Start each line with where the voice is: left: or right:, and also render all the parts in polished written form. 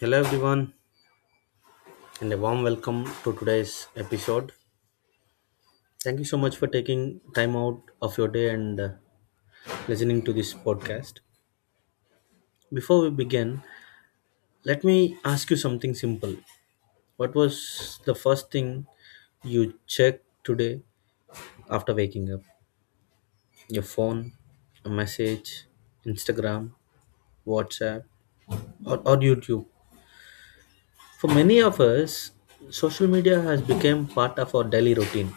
left: Hello, everyone, and a warm welcome to today's episode. Thank you so much for taking time out of your day and listening to this podcast. Before we begin, let me ask you something simple. What was the first thing you checked today after waking up? Your phone, a message, Instagram, WhatsApp, or YouTube? For many of us, social media has become part of our daily routine,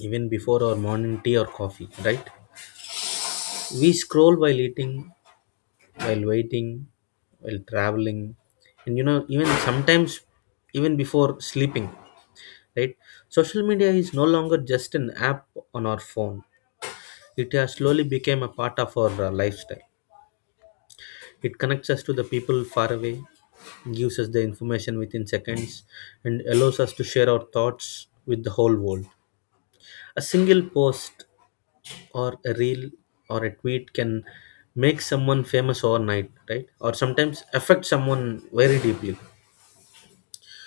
left: even before our morning tea or coffee, right? We scroll while eating, while waiting, while traveling, and you know, even sometimes even before sleeping, right? Social media is no longer just an app on our phone. It has slowly become a part of our lifestyle. It connects us to the people far away, gives us the information within seconds, and allows us to share our thoughts with the whole world. A single post or a reel or a tweet can make someone famous overnight, right, or sometimes affect someone very deeply.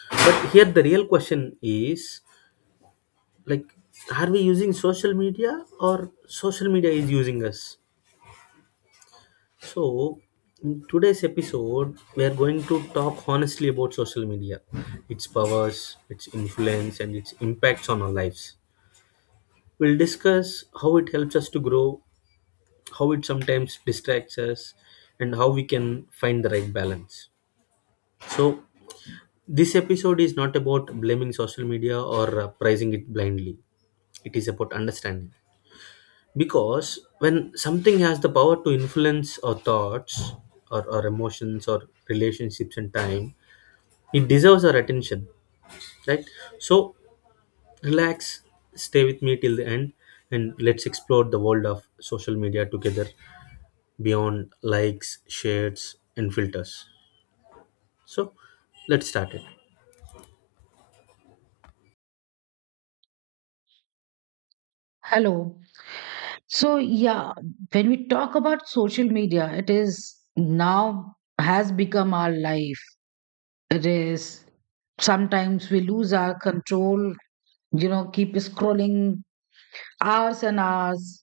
left: But here the real question is, like, are we using social media, or social media is using us? So in today's episode we are going to talk honestly about social media, its powers, its influence, and its impacts on our lives. We'll discuss how it helps us to grow, how it sometimes distracts us, and how we can find the right balance. So this episode is not about blaming social media or praising it blindly. It is about understanding, because when something has the power to influence our thoughts or our emotions or relationships and time, it deserves our attention, right? So relax, stay with me till the end, and let's explore the world of social media together, beyond likes, shares, and filters. So let's start it.
right: Hello. So, yeah, when we talk about social media, it is now has become our life. It is sometimes we lose our control, keep scrolling hours and hours,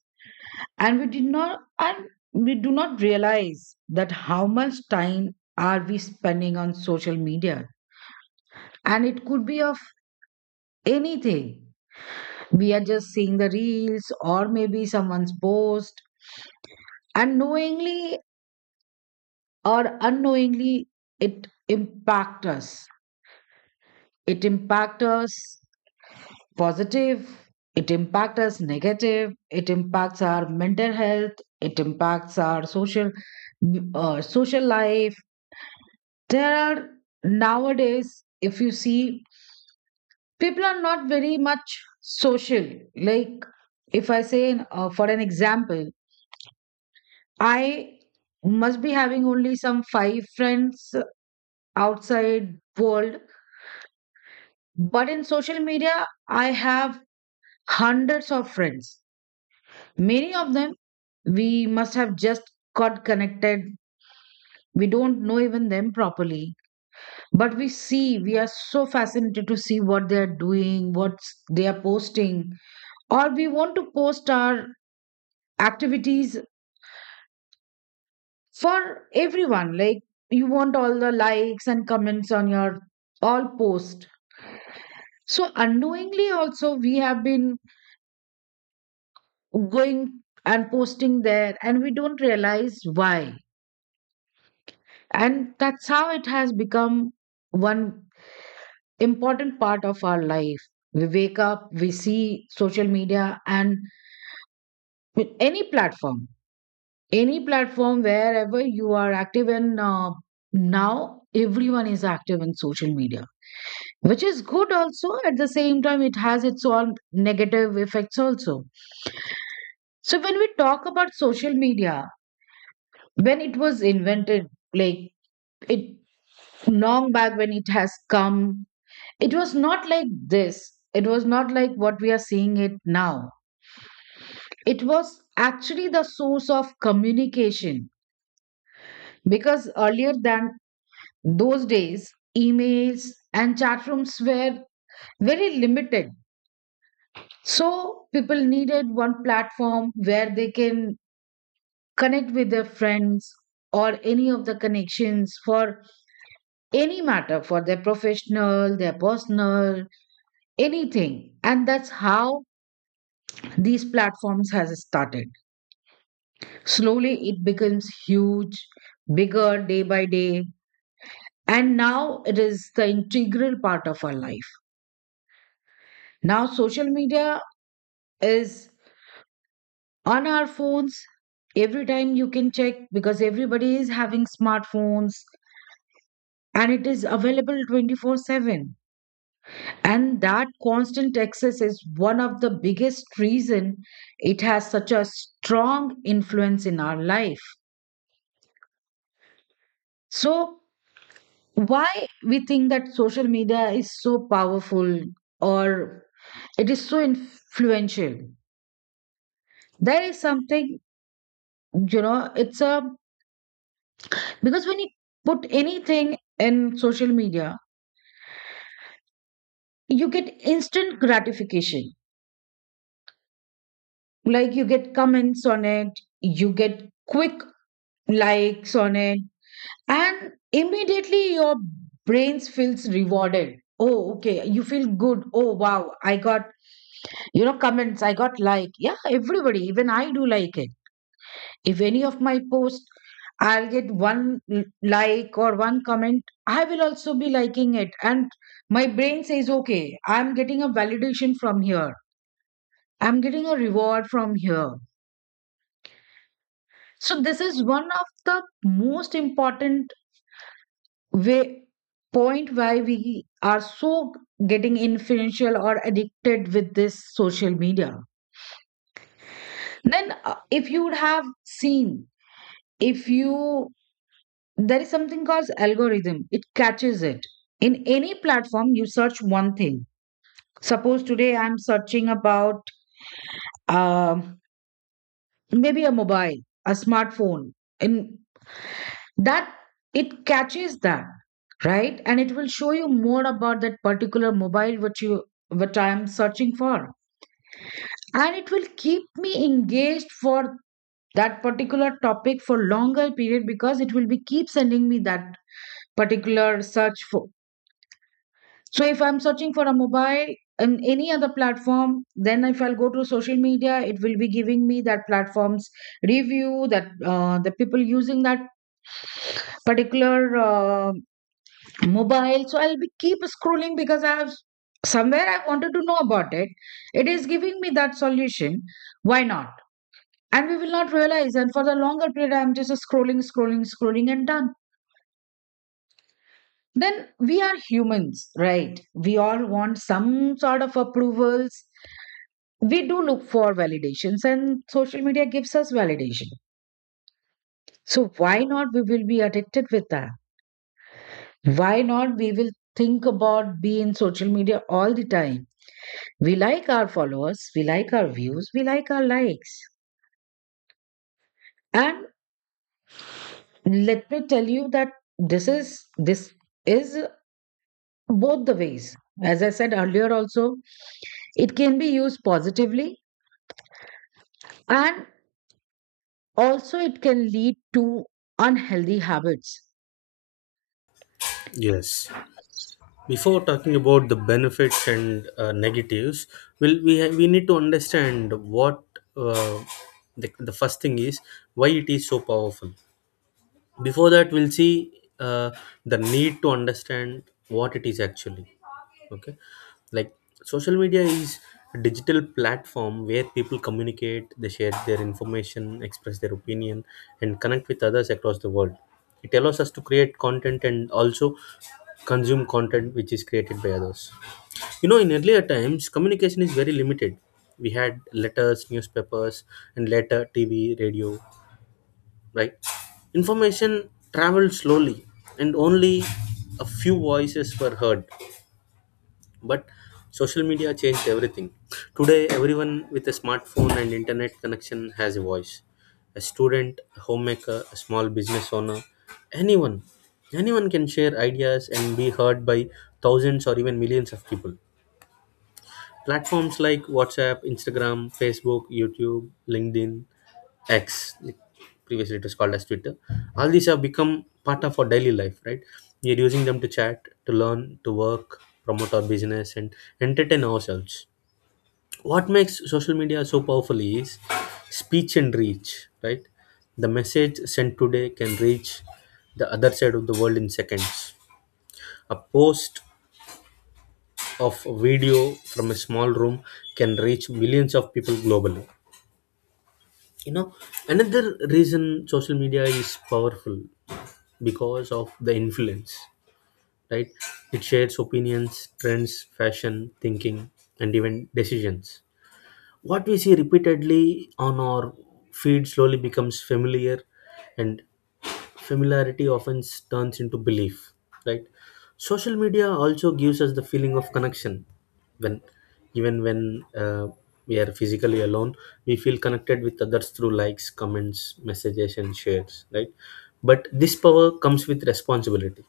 right: and we do not realize that how much time are we spending on social media. And it could be of anything. We are just seeing the reels or maybe someone's post, and knowingly or unknowingly it impact us it impact us positive, it impact us negative, it impacts our mental health, it impacts our social social life. There are Nowadays, if you see, people are not very much social, like if I say, for an example, I must be having only some five friends outside world. But in social media, I have hundreds of friends. Many of them we must have just got connected. We don't know even them properly, but we are so fascinated to see what they are doing, what they are posting, or we want to post our activities for everyone. Like you want all the likes and comments on your all post. So unknowingly also we have been going and posting there, and we don't realize why, and that's how it has become one important part of our life. We wake up, we see social media, and with any platform wherever you are active in, now everyone is active in social media, which is good also. At the same time, it has its own negative effects also. So when we talk about social media, when it was invented, like it long back when it has come, it was not like this, it was not like what we are seeing it now. It was actually the source of communication, because earlier than those days, emails and chat rooms were very limited. So people needed one platform where they can connect with their friends or any of the connections for any matter, for their professional, their personal, anything. And that's how these platforms has started, slowly it becomes huge, bigger day by day, and now it is the integral part of our life. Now social media is on our phones every time, you can check, because everybody is having smartphones, and it is available 24/7. And that constant access is one of the biggest reason it has such a strong influence in our life. So, why we think that social media is so powerful, or it is so influential? There is something, you know, it's a because when you put anything in social media, you get instant gratification. Like you get comments on it, you get quick likes on it, and immediately your brain feels rewarded. Oh, okay, you feel good. Oh, wow, I got comments, I got like, yeah, everybody, even I do like it. If any of my posts, I'll get one l- like or one comment, I will also be liking it, and my brain says, okay, I'm getting a validation from here, I'm getting a reward from here. So this is one of the most important way point why we are so getting influential or addicted with this social media. Then if you would have seen, if you there is something called algorithm, it catches it. In any platform you search one thing, suppose today I'm searching about um maybe a mobile, a smartphone, and that it catches that, right, and it will show you more about that particular mobile, what I am searching for. And it will keep me engaged for that particular topic for longer period, because it will be keep sending me that particular search. So if I'm searching for a mobile in any other platform, then if I'll go to social media, it will be giving me that platform's review, that the people using that particular mobile. So I'll be keep scrolling, because I have somewhere I wanted to know about it. It is giving me that solution. Why not? And we will not realize. And for the longer period, I'm just scrolling, scrolling, scrolling, and done. Then we are humans, right? We all want some sort of approvals, we do look for validations, and social media gives us validation. So why not we will be addicted with that, why not we will think about being in social media all the time? We like our followers, we like our views, we like our likes. And let me tell you that this is both the ways, as I said earlier also, it can be used positively, and also it can lead to unhealthy habits.
left: Yes. Before talking about the benefits and negatives, well, we need to understand what uh, the first thing is, why it is so powerful. Before that, we'll see, uh, the need to understand what it is actually. Okay, like, social media is a digital platform where people communicate, they share their information, express their opinion, and connect with others across the world. It allows us to create content and also consume content which is created by others. You know, in earlier times communication is very limited. We had letters, newspapers, and later TV, radio, right? Information traveled slowly, and only a few voices were heard. But social media changed everything. Today, everyone with a smartphone and internet connection has a voice. A student, a homemaker, a small business owner, anyone. Anyone can share ideas and be heard by thousands or even millions of people. Platforms like WhatsApp, Instagram, Facebook, YouTube, LinkedIn, X, like previously it was called as Twitter. All these have become part of our daily life, right? We are using them to chat, to learn, to work, promote our business, and entertain ourselves. What makes social media so powerful is speech and reach, right? The message sent today can reach the other side of the world in seconds. A post of video from a small room can reach millions of people globally. You know, another reason social media is powerful because of the influence, right? It shares opinions, trends, fashion, thinking, and even decisions. What we see repeatedly on our feed slowly becomes familiar, and familiarity often turns into belief, right? Social media also gives us the feeling of connection. When even when uh, we are physically alone, we feel connected with others through likes, comments, messages, and shares, right? But this power comes with responsibility.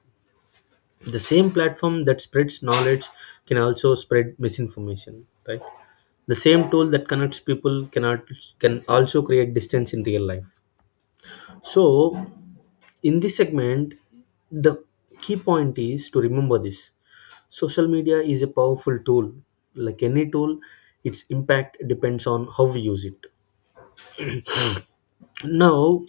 left: The same platform that spreads knowledge can also spread misinformation, right? The same tool that connects people cannot can also create distance in real life. So in this segment, the key point is to remember this: social media is a powerful tool. Like any tool, its impact depends on how we use it. Now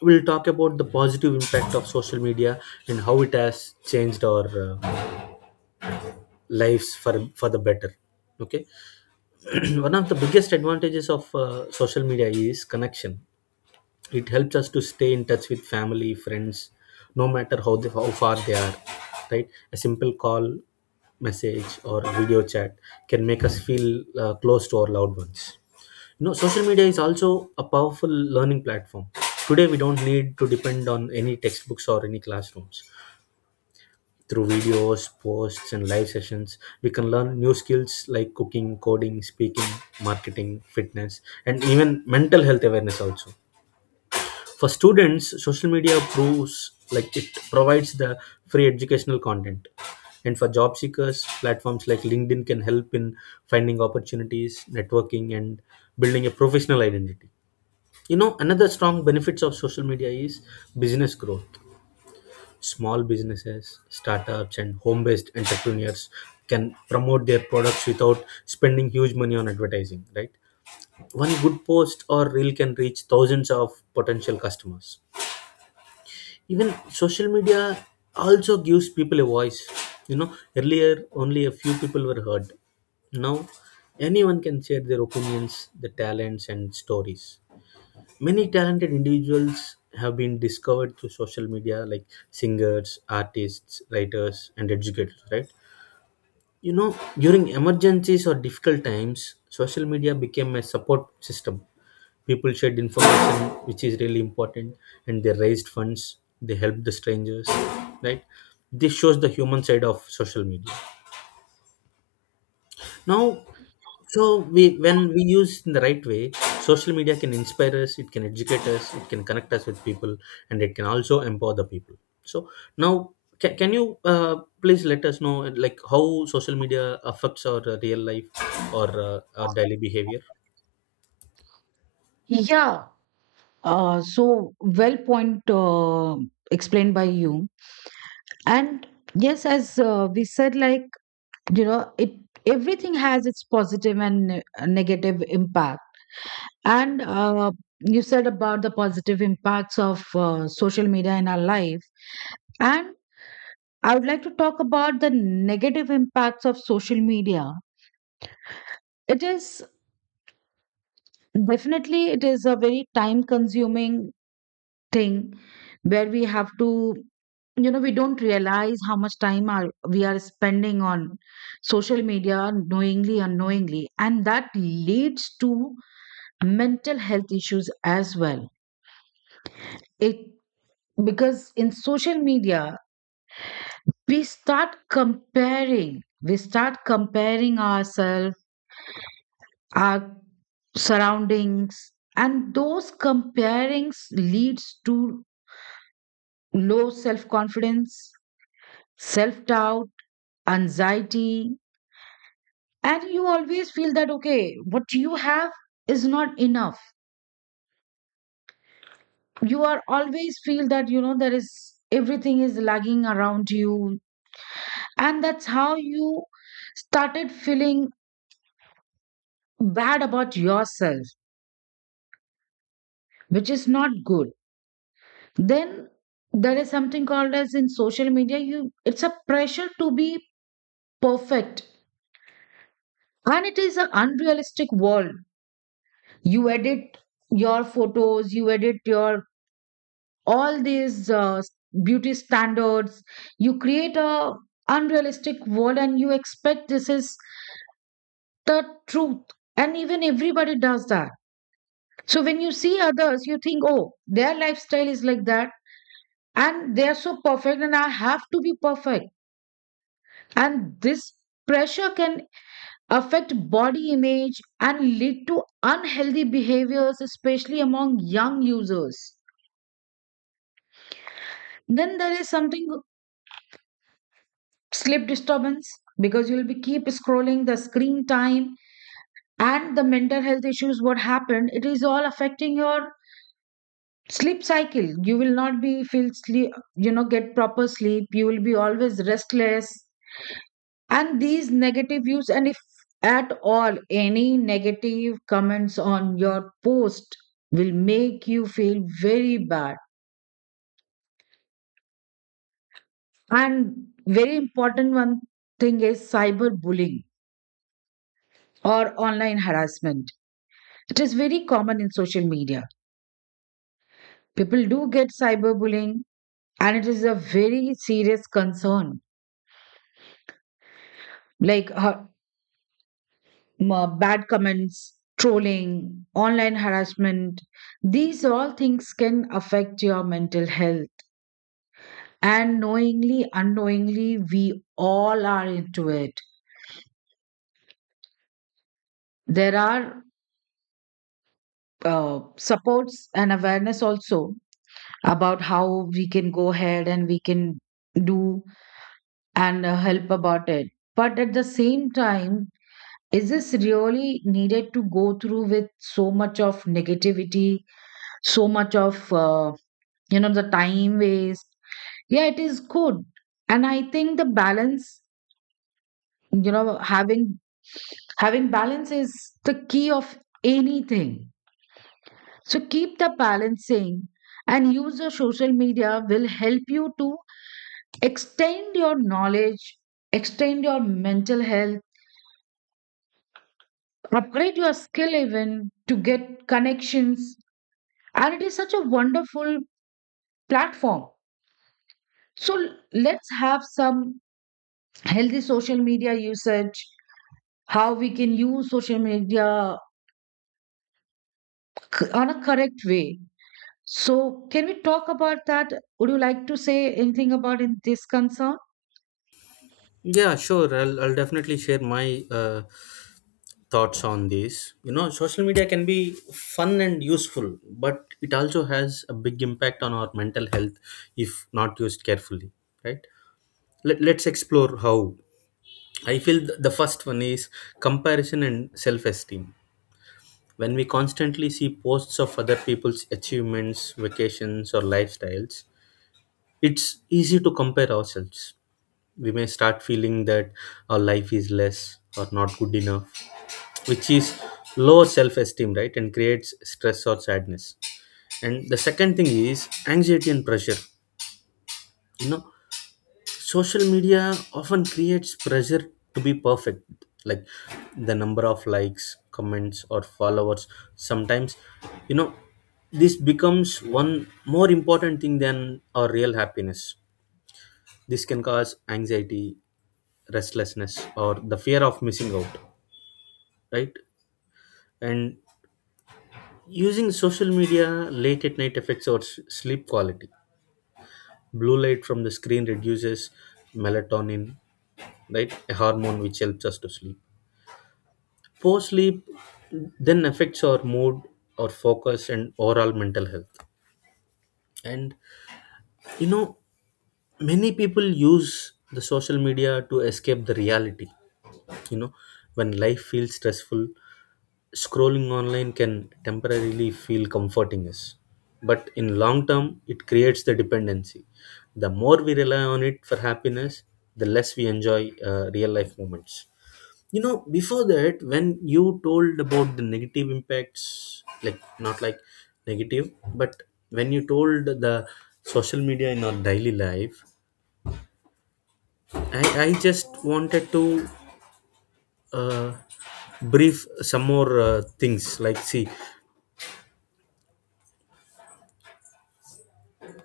left: we'll talk about the positive impact of social media and how it has changed our lives for the better. Okay. One of the biggest advantages of social media is connection. It helps us to stay in touch with family, friends, no matter how far they are, right? A simple call, message, or video chat can make us feel close to our loved ones. You know, social media is also a powerful learning platform. Today we don't need to depend on any textbooks or any classrooms. Through videos, posts, and live sessions, we can learn new skills like cooking, coding, speaking, marketing, fitness, and even mental health awareness also. For students, social media proves like it provides the free educational content, and for job seekers, platforms like LinkedIn can help in finding opportunities, networking, and building a professional identity. You know, another strong benefits of social media is business growth. Small businesses, startups, and home based entrepreneurs can promote their products without spending huge money on advertising, right? One good post or reel can reach thousands of potential customers. Even social media also gives people a voice. You know, earlier only a few people were heard. Now anyone can share their opinions, their talents, and stories. Many talented individuals have been discovered through social media, like singers, artists, writers, and educators, right? You know, during emergencies or difficult times, social media became a support system. People shared information which is really important, and they raised funds, they helped the strangers, right? This shows the human side of social media. Now, so, we when we use in the right way, social media can inspire us, it can educate us, it can connect us with people, and it can also empower the people. So now, can you please let us know, like, how social media affects our real life or our daily behavior?
right: Yeah. So well point, explained by you. And yes, as we said, like, it everything has its positive and negative impact. And you said about the positive impacts of social media in our life. And I would like to talk about the negative impacts of social media. It is definitely, it is a very time consuming thing, where we have to we don't realize how much time are we are spending on social media, knowingly, unknowingly, and that leads to mental health issues as well. It Because in social media, we start comparing we start comparing ourselves, our surroundings, and those comparings leads to low self confidence, self doubt, anxiety. And you always feel that, okay, what you have is not enough, you are always feel that, you know there is everything is lagging around you, and that's how you started feeling bad about yourself, which is not good. Then there is something called as, in social media, you it's a pressure to be perfect, and it is an unrealistic world. You edit your photos, you edit your all these beauty standards, you create a unrealistic world and you expect this is the truth, and even everybody does that. So when you see others, you think, oh, their lifestyle is like that, and they are so perfect, and I have to be perfect, and this pressure can affect body image and lead to unhealthy behaviors, especially among young users. Then there is something, sleep disturbance, because you'll be keep scrolling, the screen time and the mental health issues, what happened, it is all affecting your sleep cycle, you will not be feel sleep, get proper sleep, you will be always restless. And these negative views, and if at all any negative comments on your post will make you feel very bad. And very important one thing is cyberbullying or online harassment. It is very common in social media. People do get cyberbullying, and it is a very serious concern. Like bad comments, trolling, online harassment, these all things can affect your mental health. And knowingly, unknowingly, we all are into it. There are supports and awareness also about how we can go ahead and we can do, and help about it. But at the same time, is this really needed to go through with so much of negativity, so much of, the time waste? Yeah, it is good. And I think the balance, you know, having having balance is the key of anything. So keep the balancing and use the social media will help you to extend your knowledge, extend your mental health, upgrade your skill, even to get connections, and it is such a wonderful platform. So let's have some healthy social media usage, how we can use social media on a correct way. So can we talk about that? Would you like to say anything about in this concern?
left: Yeah, sure, I'll definitely share my thoughts on this. You know, social media can be fun and useful, but it also has a big impact on our mental health if not used carefully, right? Let's explore how. I feel the first one is comparison and self-esteem. When we constantly see posts of other people's achievements, vacations, or lifestyles, it's easy to compare ourselves. We may start feeling that our life is less or not good enough, which is lower self-esteem, right, and creates stress or sadness. And the second thing is anxiety and pressure. You know, social media often creates pressure to be perfect, like the number of likes, comments, or followers. Sometimes, you know, this becomes one more important thing than our real happiness. This can cause anxiety, restlessness, or the fear of missing out, right? And using social media late at night affects our sleep quality. Blue light from the screen reduces melatonin, right? A hormone which helps us to sleep. Poor sleep then affects our mood, our focus, and overall mental health. And you know, many people use the social media to escape the reality. You know, when life feels stressful, scrolling online can temporarily feel comforting us, but in long term it creates the dependency. The more we rely on it for happiness, the less we enjoy real life moments. You know, before that, when you told about the negative impacts, like, not like negative, but when you told the social media in our daily life, I just wanted to uh, brief some more things, like, see,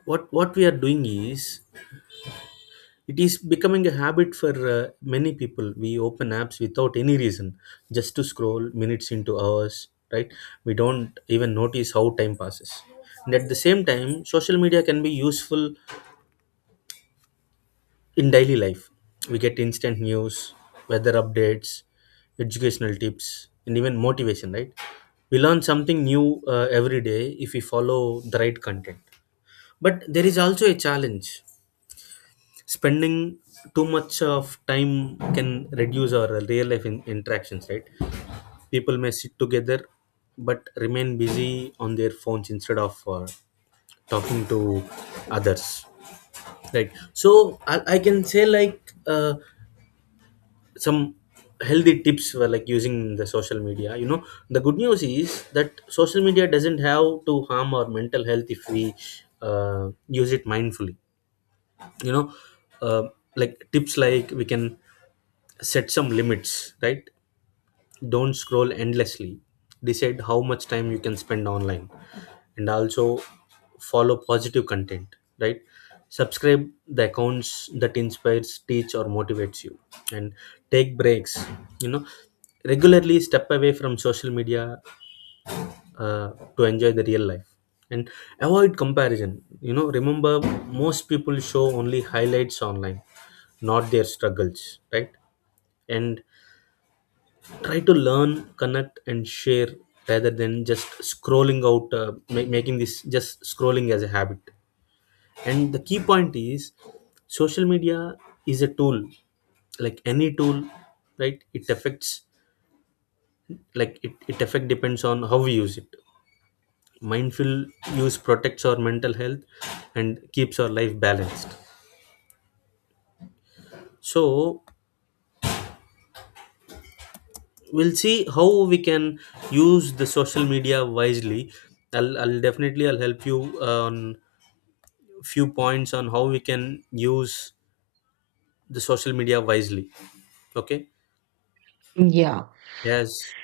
left: what we are doing is it is becoming a habit for many people. We open apps without any reason, just to scroll minutes into hours, right? We don't even notice how time passes. And at the same time, social media can be useful in daily life. We get instant news, weather updates, educational tips, and even motivation, right? We learn something new every day if we follow the right content. But there is also a challenge. Spending too much of time can reduce our real life interactions, right? People may sit together but remain busy on their phones instead of talking to others, right? So I can say, like, some healthy tips for, like, using the social media. You know, the good news is that social media doesn't have to harm our mental health if we use it mindfully. You know, uh, like, tips like we can set some limits, right? Don't scroll endlessly. Decide how much time you can spend online. And also follow positive content, right? Subscribe the accounts that inspires, teach, or motivates you. And take breaks. You know, regularly step away from social media uh, to enjoy the real life. And avoid comparison. You know, remember, most people show only highlights online, not their struggles, right? And try to learn, connect, and share rather than just scrolling out, making this just scrolling as a habit. And the key point is, social media is a tool. Like any tool, right, it affects, like, it affect depends on how we use it. Mindful use protects our mental health and keeps our life balanced. So we'll see how we can use the social media wisely. I'll definitely, I'll help you on few points on how we can use the social media wisely. Okay.
right: Yeah,
left: Yes.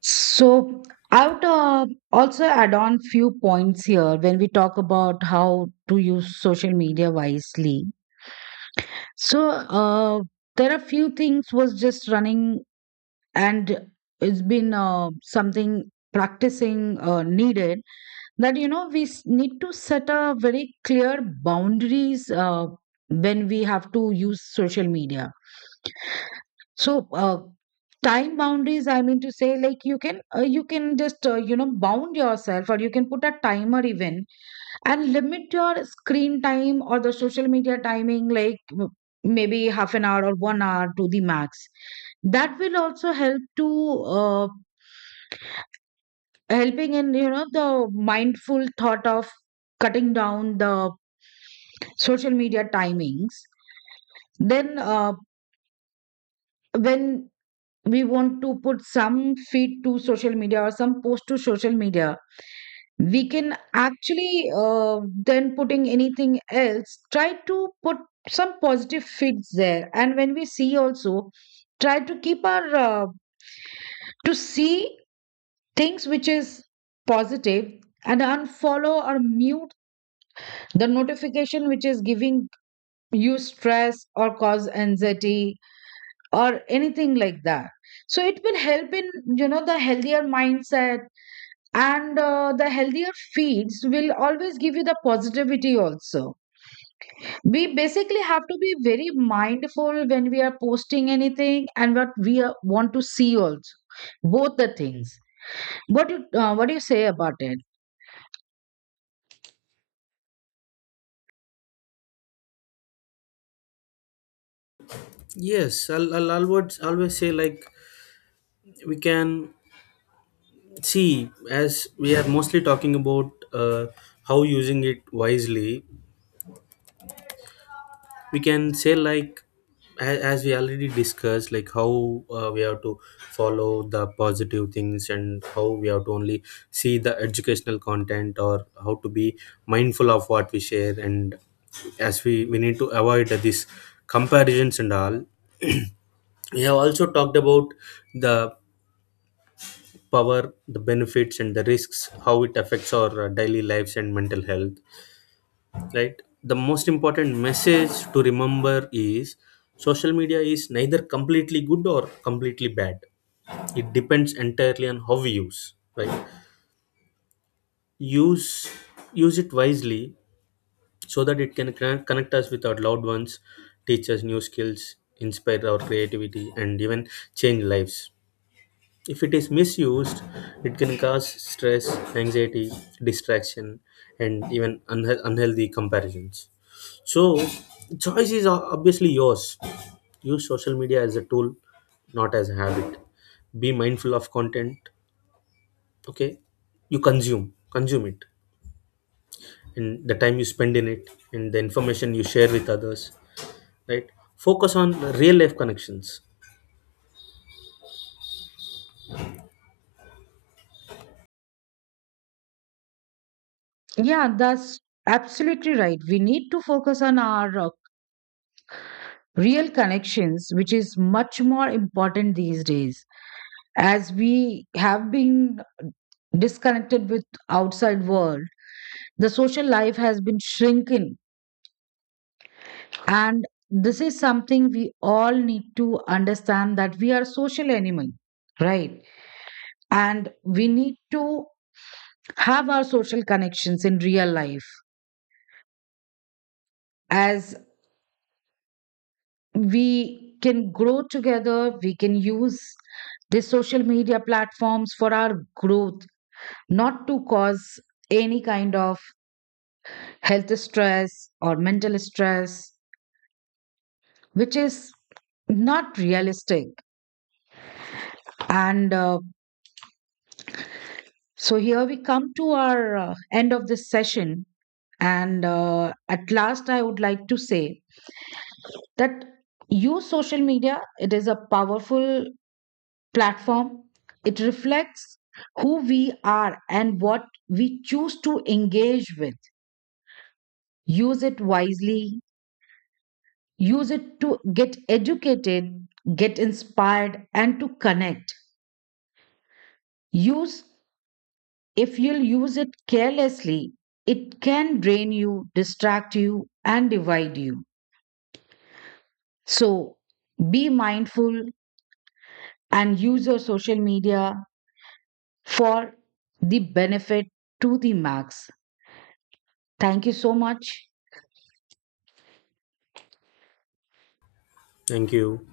right: so I would also add on few points here when we talk about how to use social media wisely. So there are few things was just running, and it's been something, practicing needed, that we need to set a very clear boundaries when we have to use social media. So time boundaries, I mean to say, like you can just bound yourself, or you can put a timer even, and limit your screen time or the social media timing, like maybe half an hour or 1 hour to the max. That will also help to uh, helping in the mindful thought of cutting down the social media timings. Then when we want to put some feed to social media or some post to social media, we can actually then putting anything else, try to put some positive fits there. And when we see also, try to keep our to see things which is positive, and unfollow or mute the notification which is giving you stress or cause anxiety or anything like that. So it will help in the healthier mindset, and the healthier feeds will always give you the positivity also. We basically have to be very mindful when we are posting anything and want to see also, both the things. What do you say about it?
left: Yes, I'll always, always say, like, we can see, as we are mostly talking about how using it wisely, we can say, like, as we already discussed, like, how we have to follow the positive things and how we have to only see the educational content or how to be mindful of what we share, and as we need to avoid these comparisons and all. We have also talked about the power, the benefits, and the risks, how it affects our daily lives and mental health, right? The most important message to remember is, social media is neither completely good or completely bad. It depends entirely on how we use, right? Use use it wisely, so that it can connect us with our loved ones, teach us new skills, inspire our creativity, and even change lives. If it is misused, it can cause stress, anxiety, distraction, and even unhealthy comparisons. So, choice is obviously yours. Use social media as a tool, not as a habit. Be mindful of content, okay? You consume it, and the time you spend in it, and the information you share with others, right? Focus on real life connections.
right: Yeah, that's absolutely right, we need to focus on our real connections, which is much more important these days. As we have been disconnected with outside world, the social life has been shrinking, and this is something we all need to understand, that we are social animal, right. And we need to have our social connections in real life, as we can grow together, we can use the social media platforms for our growth, not to cause any kind of health stress or mental stress, which is not realistic. And So here we come to our end of this session. And at last, I would like to say that use social media, it is a powerful platform. It reflects who we are and what we choose to engage with. Use it wisely, use it to get educated, get inspired, and to connect. Use If you'll use it carelessly, it can drain you, distract you, and divide you. So be mindful and use your social media for the benefit to the max. Thank you so much.
left: Thank you.